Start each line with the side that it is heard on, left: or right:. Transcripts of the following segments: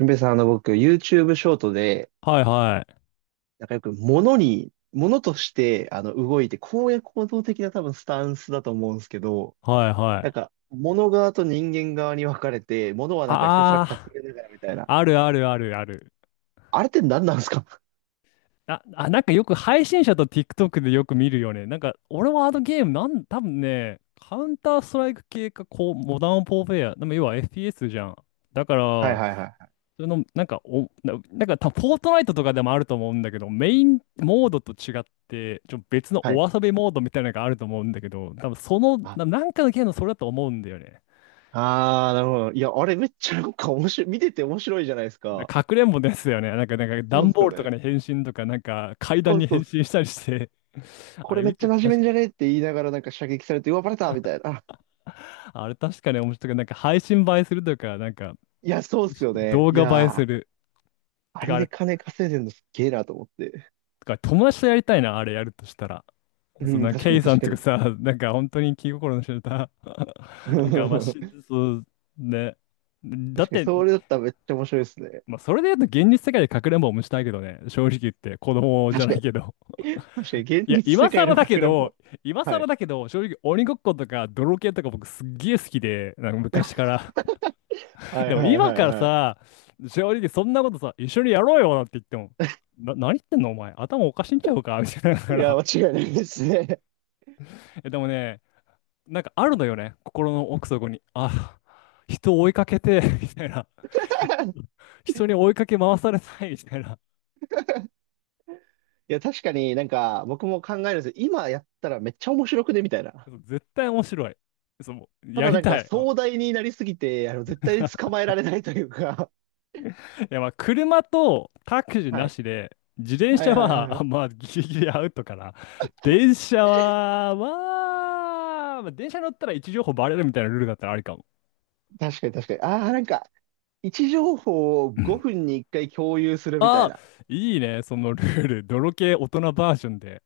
right: ゆんべさん、僕、YouTube ショートで、
left: はいはい。
right: なんかよく、物として、動いて、公約行動的な多分、スタンスだと思うんですけど、
left: はいは
right: なん
left: い。
right: か、物側と人間側に分かれて、物はなんかひたすら隠
left: あ
right: れながらみたいな。
left: あ、あるあるあるある。
right: あれって何なんですか？
left: なんかよく配信者と TikTok でよく見るよね。なんか俺はあのゲーム、多分ね、カウンターストライク系か、こう、モダンポーフェア。でも要は FPS じゃん。だか
right: はい
left: ら、
right: はいはい
left: その、なんかお、な、なんかた、フォートナイトとかでもあると思うんだけど、メインモードと違って、別の
right: はい。はい。
left: お遊びモードみたいなのがあると思うんだけど、多分その、
right: あ、
left: なんかのゲームのそれだと思うんだよね。
right: あー、なるほど。いや、あれめっちゃなんか面白い、見てて面白いじゃないですか。
left: かくれんぼですよね。なんか、
right: そうっ
left: 段
right: す
left: ボ
right: よ
left: ールとか
right: ね。
left: に変身とか、なんか、階
right: そ
left: 段
right: う
left: に
right: そう
left: 変
right: っす。
left: 身したりして、あ
right: こ
left: れ
right: れめっ
left: 見
right: ち
left: て
right: ゃ
left: て
right: 馴染め
left: 確
right: ん
left: か
right: じ
left: に、
right: ゃねって言いながらなんか射撃されて、うわ、バレたみたいな。あ
left: あれ確かに面白い。なんか、配信映えするとか、なんか、
right: いや、そうっす
left: し
right: よね。
left: 動
right: い
left: 画映えす
right: やー、
left: る。
right: あ
left: てか、
right: れ
left: あれ、
right: で
left: て
right: 金稼いでるのすっげえなと思って。
left: か、友達とやりたいな、あれやるとしたら。
right: う
left: そん
right: ん、
left: な、
right: 確か
left: ケ
right: に
left: イさ
right: 確
left: ん
right: か
left: とか
right: に。
left: さ、なんか、本当に気心の知れた なんか、まあ、し、そう、ね。だ
right: 確
left: っ
right: かに、
left: て、
right: それだったらめっちゃ面白いですね。
left: まあ、それで言うと、現実世界でかくれんぼもしたいけどね。正直言って、子供じゃ
right: 確
left: な
right: か
left: い
right: に、
left: けど。
right: 確かに、現
left: いや、
right: 実
left: 今
right: 世界
left: 更
right: の
left: だ
right: か
left: け
right: くれんぼ。
left: ど、今
right: は
left: 更
right: い。
left: だけど、正直鬼ごっことか泥系とか僕すっげえ好きで、なんか昔から。
right: はい
left: でも
right: はい
left: 今
right: はい
left: から
right: はい。
left: さ、正直そんなことさ、一緒にやろうよなんて言っても、何言ってんのお前、頭おかしいんちゃうかみたいなだか
right: いや、
left: ら。
right: 間違いないですね。
left: え、でもね、なんかあるのよね、心の奥底に。あ、人を追いかけて、みたいな。人に追いかけ回されたい、みたいな。
right: いや、確かになんか、僕も考えるんですよ。今やったらめっちゃ面白くねみたいな。
left: 絶対面白い。そう、
right: た
left: や
right: だ
left: り
right: なんか、
left: たい。
right: 壮大になりすぎて、絶対に 捕まえられないというか。
left: いやまあ車とタクシ ー
right: は
left: な
right: い。
left: しで、自転
right: はい
left: 車
right: はいは
left: はあ
right: い。
left: まあギリギリアウトかな。電車は、まあ、まあ、電車乗ったら位置情報バレるみたいなルールだったらありかも。
right: 確かに確かに。ああ、なんか、位置情報を5分に1回共有するみた
left: あ
right: い
left: あ、
right: な。
left: いいね、そのルール。泥系大人バージョンで。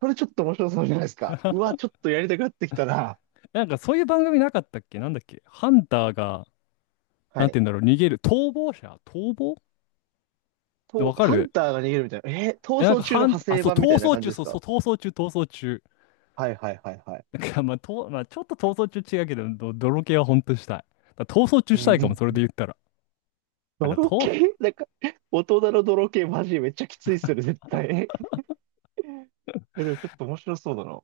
right: これちょっと面白そうじゃないですか。うわ、ちょっとやりたくなってきたな。
left: なんかそういう番組なかったっけなんだっけハンターが、
right: は
left: なん
right: い。
left: て言うんだろう、逃げる。逃亡者逃亡わ
right: と、
left: か
right: ハ
left: る
right: ンターが逃げるみたいな。
left: え、
right: 逃
left: なんか
right: 走中の
left: ハン、
right: 派
left: あ、
right: 生
left: そう、
right: 版みた
left: 逃
right: いな
left: 走
right: 感
left: 中、
right: じです
left: そうそう、
right: か？
left: 逃走中、逃走中。
right: はいはいはいはい。
left: なんか、まあ、ちょっと逃走中違うけど、ど泥系はほんとしたい。だから逃走中
right: う
left: したいかも、
right: ん。
left: それで言ったら。あ、じゃあ、
right: 泥
left: と、
right: 系なんか、大人の泥系マジめっちゃきついっすよね、絶対。え、でもちょっと面白そうだな。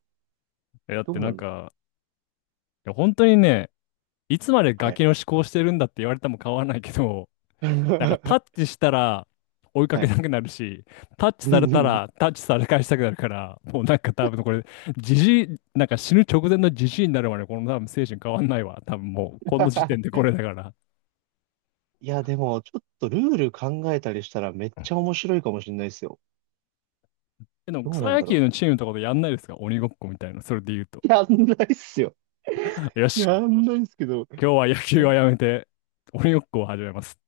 left: え、だっ
right: ど
left: て
right: うな
left: なん
right: るんだ。
left: か、いや、本当にね、いつまでガ
right: はい。
left: キの思考してるんだって言われても変わらないけど、なんかタッ チしたら追いか
right: は
left: け
right: い。
left: なくなるし、タッチされたら タッチされ返したくなるから、もうなんか多分これ、じじい、なんか死ぬ直前のじじいになるまで、この多分精神変わんないわ。多分もう、この時点でこれだから。
right: いや、でも、ちょっとルール考えたりしたらめっちゃ面白いかもしれないですよ。
left: えでも
right: どう
left: 草
right: なん
left: 野
right: だ
left: 球
right: ろ
left: のチームとかでやんないですか鬼ごっこみたいな、それで言うと。
right: う。やんないっすよ。
left: よし。
right: やんないっすけど。
left: 今日は野球
right: あ
left: はやめて、鬼ごっこを始めます。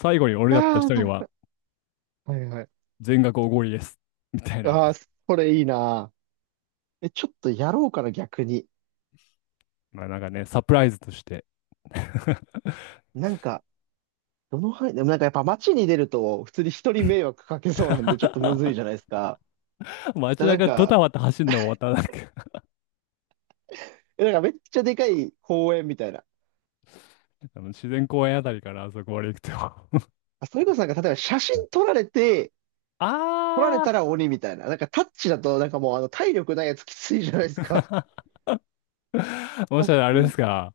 left: 最後に俺だった
right: あ
left: 人には
right: ー、はいはいはい。
left: 全額おごりです。みたいな。
right: ああ、それいいな。え、ちょっとやろうかな、逆に。
left: まあなんかね、サプライズとして。
right: なんか、どの範囲、でもなんかやっぱ街に出ると、普通に人に迷惑かけそうなんで、ちょっとむずいじゃないですか。
left: 街
right: なん
left: 中ド
right: か、
left: タバタ走るのもまたなんか
right: なんかめっちゃでかい公園みたいな。
left: あの自然公園あたりからあそこまで行くと
right: あ、それこそなんか、例えば写真撮られて、
left: あ
right: 撮られたら鬼みたいな。なんかタッチだと、なんかもう体力ないやつきついじゃないで
left: ー
right: すか。
left: もしかし
right: 写
left: たらあれで
right: 真
left: すか。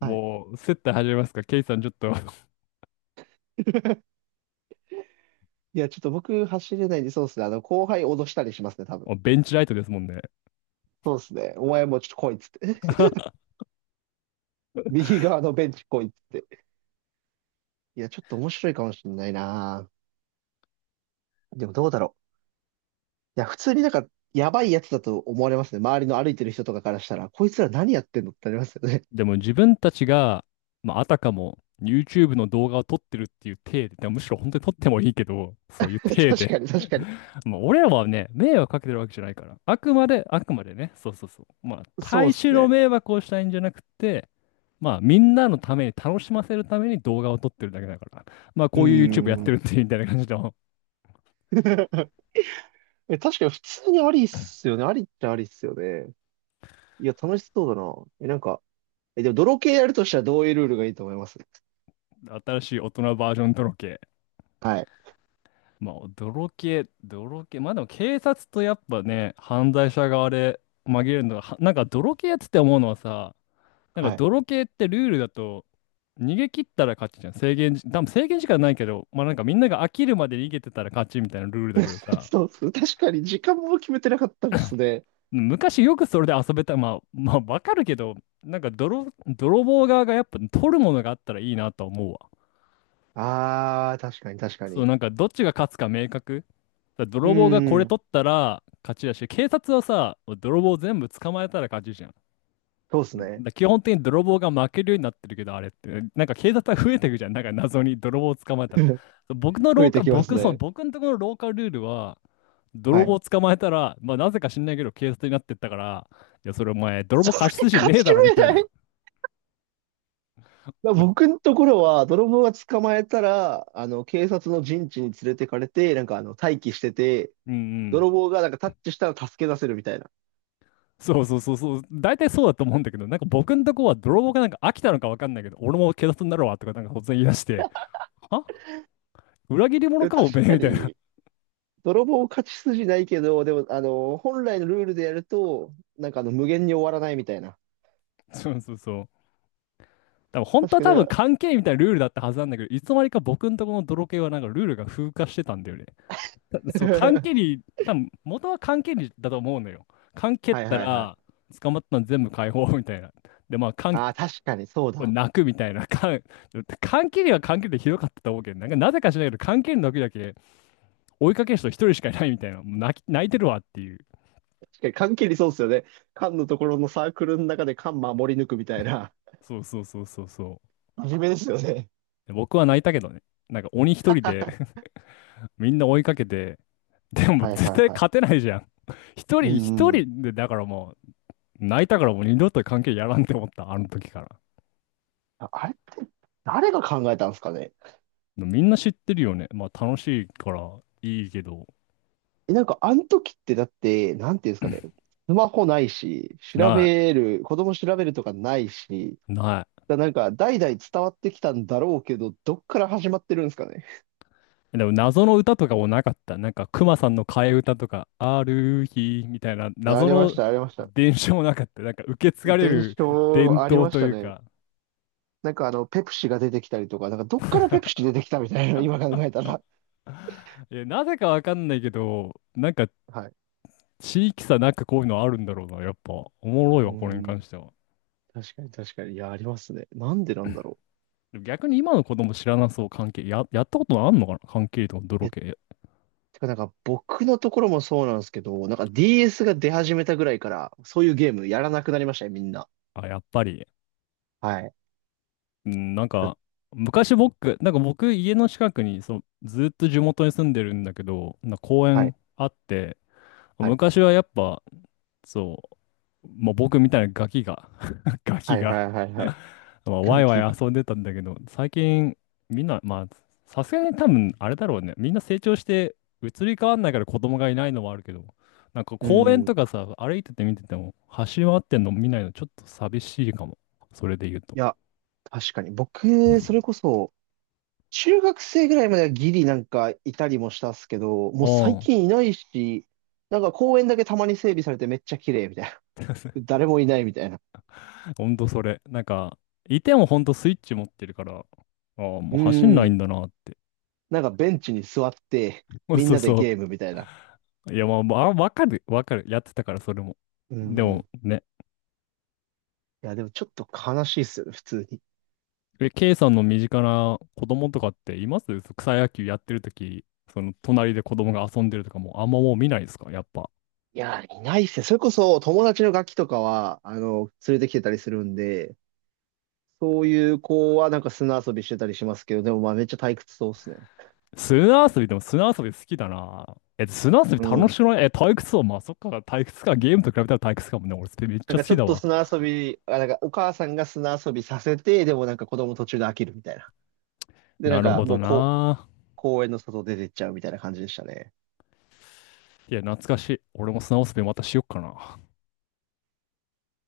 right: はい。
left: もう、接待始めますか。ケイさんちょっと
right: いや、ちょっと僕走れないんで、そうっすね。後輩脅したりしますね、多分。
left: もうベンチライトですもんね。
right: そうっすね。お前もうちょっと来いっつって。右側のベンチ来いっつって。いや、ちょっと面白いかもしれないな。でもどうだろう。いや、普通になんか、やばいやつだと思われますね。周りの歩いてる人とかからしたら、こいつら何やってんのってなりますよね。
left: でも自分たちが、まあ、あたかも YouTube の動画を撮ってるっていう体で、でもむしろ本当に撮ってもいいけど、そういう体
right: 確
left: で
right: かに、確かに。
left: まあ俺らはね、迷惑かけてるわけじゃないから。あくまでね、そうそうそう。まあ、
right: そうっ
left: 大
right: す
left: 衆の
right: ね。
left: 迷惑をしたいんじゃなくて、まあ、みんなのために、楽しませるために動画を撮ってるだけだから。まあ、
right: うー
left: こういう YouTube やってるっ
right: ん。
left: ていうみたいな感じの、
right: え、確かに普通にありっすよね。ありっちゃありっすよね。いや、楽しそうだな。え、なんか、でも泥系やるとしたらどういうルールがいいと思います？
left: 新しい大人バージョンとろけ。
right: はい。
left: まあ、泥系。まあでも警察とやっぱね、犯罪者側で紛れるのが、はなんか泥系やつってて思うのはさ、なんか
right: はい。
left: 泥系ってルールだと、逃げ切ったら勝ちじゃん。制限時、多分制限時間ないけど、まあなんかみんなが飽きるまで逃げてたら勝ちみたいなルールだけど さ、
right: そうっす。確かに、時間も決めてなかったですね。
left: 昔よくそれで遊べた、まあわかるけど、なんか泥棒側がやっぱ取るものがあったらいいなとは思うわ。
right: あー、確かに、確か
left: そう、
right: に。
left: なんかどっちが勝つか明確。だから
right: う
left: 泥棒がこ
right: ー
left: れ
right: ん。
left: 取ったら勝ちだし、警察はさ、泥棒全部捕まえたら勝ちじゃん。
right: そうっす
left: だか
right: ね。
left: ら基本的に泥棒が負けるようになってるけど、あれって、なんか警察が増えていくじゃん。なんか謎に泥棒を捕まえたら。
right: 増えてきますね。
left: 僕のところの廊下ルールは、
right: は
left: 泥棒
right: い。
left: を捕まえたら、まあなぜか知んないけど警察になってったから、いや、それお前、泥
right: そ
left: 棒過
right: れ
left: 失心
right: 勝
left: ねえ
right: ち
left: だろみ
right: 目
left: たい
right: な
left: な。
right: い。だ
left: まあ
right: 僕のところは、泥棒が捕まえたら、警察の陣地に連れてかれて、なんか待機してて、
left: うんう
right: 泥
left: ん。
right: 棒がなんかタッチしたら助け出せるみたいな。
left: そうそうそうそう、大体そうだと思うんだけど、なんか僕のとこは泥棒がなんか飽きたのかわかんないけど、俺も警察になるわとかなんか突然言い出して、あ裏切り
right: で
left: 者
right: も
left: か
right: 確
left: おめえ
right: か
left: みたいな。
right: に、泥棒勝ち筋ないけど、でも、本来のルールでやると、なんか無限に終わらないみたいな。
left: そうそうそう。多分本当
right: 確
left: は
right: か
left: 多分
right: に。
left: 関係みたいなルールだったはずなんだけど、いつの間にか僕のとこの泥系はなんかルールが風化してたんだよね。たそう、関係 に、多分元は関係にだと思うのよ。関係っ
right: はい
left: た
right: はいは
left: ら
right: い。
left: 捕まったの全部解放みたいな。で、まあ、関
right: ああ、確かにそうだ。
left: 泣くみたいな。関 関係には関係でひどかったと思うけど、なんかなぜか知らないけど、関係の時だけ追いかける人一人しかいないみたいな、もう泣き、泣いてるわっていう。
right: 確かに、缶切りそうですよね。缶のところのサークルの中で缶守り抜くみたいな。
left: そうそうそうそうそう。
right: 真面目ですよね。
left: で僕は泣いたけどね。なんか鬼一人で みんな追いかけて、でも
right: はいは
left: 絶対
right: いはい。
left: 勝てないじゃん。一人
right: うん
left: 一
right: うん。
left: 人で、だからもう泣いたからもう二度と関係やらんって思った、あの時から。
right: ああれ、誰が考えたんですかね。
left: でもみんな知ってるよね。まあ楽しいからいいけど、
right: なんか、あの時ってだって、なんていうんですかね。スマホないし、調
left: な
right: べる、子供調べるとかないし、
left: い、ない。
right: だなんか、代々伝わってきたんだろうけど、どっから始まってるんですかね。
left: でも謎の歌とかもなかった。なんか、熊さんの替え歌とか、ある日みたいな
right: あ
left: 謎
right: りまし
left: の
right: た、ありました。
left: 伝承もなかった。なんか、受け継がれ
right: 伝
left: る
right: 承
left: 伝
right: あり
left: 統
right: まし
left: と
right: た
left: いう
right: ね。
left: か。
right: なんかペプシが出てきたりとか、なんかどっからペプシ出てきたみたいな、今考えたら。
left: いやなぜかわかんないけど、なんか、
right: はい。
left: 地域差なんかこういうのあるんだろうな。やっぱ、おもろい
right: う
left: わ、これに関
right: ん。
left: しては。
right: 確かに確かに。いや、ありますね。なんでなんだろ
left: でも逆に今の子供知らなそう、関係。や、やったことあんのかな関係とか泥
right: う。
left: 系。
right: てかなんか僕のところもそうなんですけど、なんか DS が出始めたぐらいから、そういうゲームやらなくなりましたね、みんな。
left: あ、やっぱり。
right: はい。
left: うん、なんか、昔僕、なんか僕、家の近くに、そう、ずっと地元に住んでるんだけど、なんか公園あって、昔はやっぱ、そう、まあ、僕みたいなガキが、ガキ
right: はいは
left: が、
right: いはいはい。はいはい
left: まあ、ワ
right: 楽
left: イワ
right: 器
left: イ
right: が。
left: 遊んでたんだけど、最近、みんな、まあ、さすがに多分、あれだろうね。みんな成長して、移り変わんないから子供がいないのはあるけど、なんか
right: う
left: 公園
right: ん。
left: と
right: い
left: かさ、歩いてて見てても、走り回ってんの見ないのちょっと寂しいかも。それで言うと。
right: や、確かに。僕、それこそ、中学生ぐらいまではギリなんかいたりもしたっすけど、もう最
left: あ
right: 近いないし、なんか公園だけたまに整備されてめっちゃ綺麗みたい
left: あ。
right: な。誰もいないみたいな。
left: ほんとそれ。なんか、いてもほんとスイッチ持ってるから、ああ、もう
right: う
left: 走んない
right: ん。
left: んだなって。
right: なんかベンチに座って、みん
left: そう
right: なで
left: そ
right: ゲー
left: う。
right: ムみたいな。
left: いや、まあ、わかる。やってたから、それも。
right: う
left: で
right: ん。い
left: もね、
right: や、でもちょっと悲しいっすよね、普通に。
left: え、K さんの身近な子供とかっていますそ草野球やってるとき、その隣で子供が遊んでるとかも、あんまもう見ないですかやっぱ。
right: いや、いないっすね。それこそ友達のガキとかは、連れてきてたりするんで、そういう子はなんか砂遊びしてたりしますけど、でもまあめっちゃ退屈そうっすね。
left: 砂遊びでも砂遊び好きだな。え、砂遊び
right: う
left: 楽
right: ん。
left: しくないえ、退屈そう。まあ、そっか、退屈か。ゲームと比べたら退屈かもね。俺、それめっち
right: な
left: ゃ
right: ん
left: 好
right: かち
left: き
right: ょっ
left: だ
right: と
left: わ。
right: 砂遊び、あ、なんかお母さんが砂遊びさせて、でもなんか子供途中で飽きるみたいな。で、なん
left: なるほ
right: かも
left: ど
right: うこう、
left: な。
right: 公園の外出てっちゃうみたいな感じでしたね。
left: いや、懐かしい。俺も砂遊びまたしよっかな。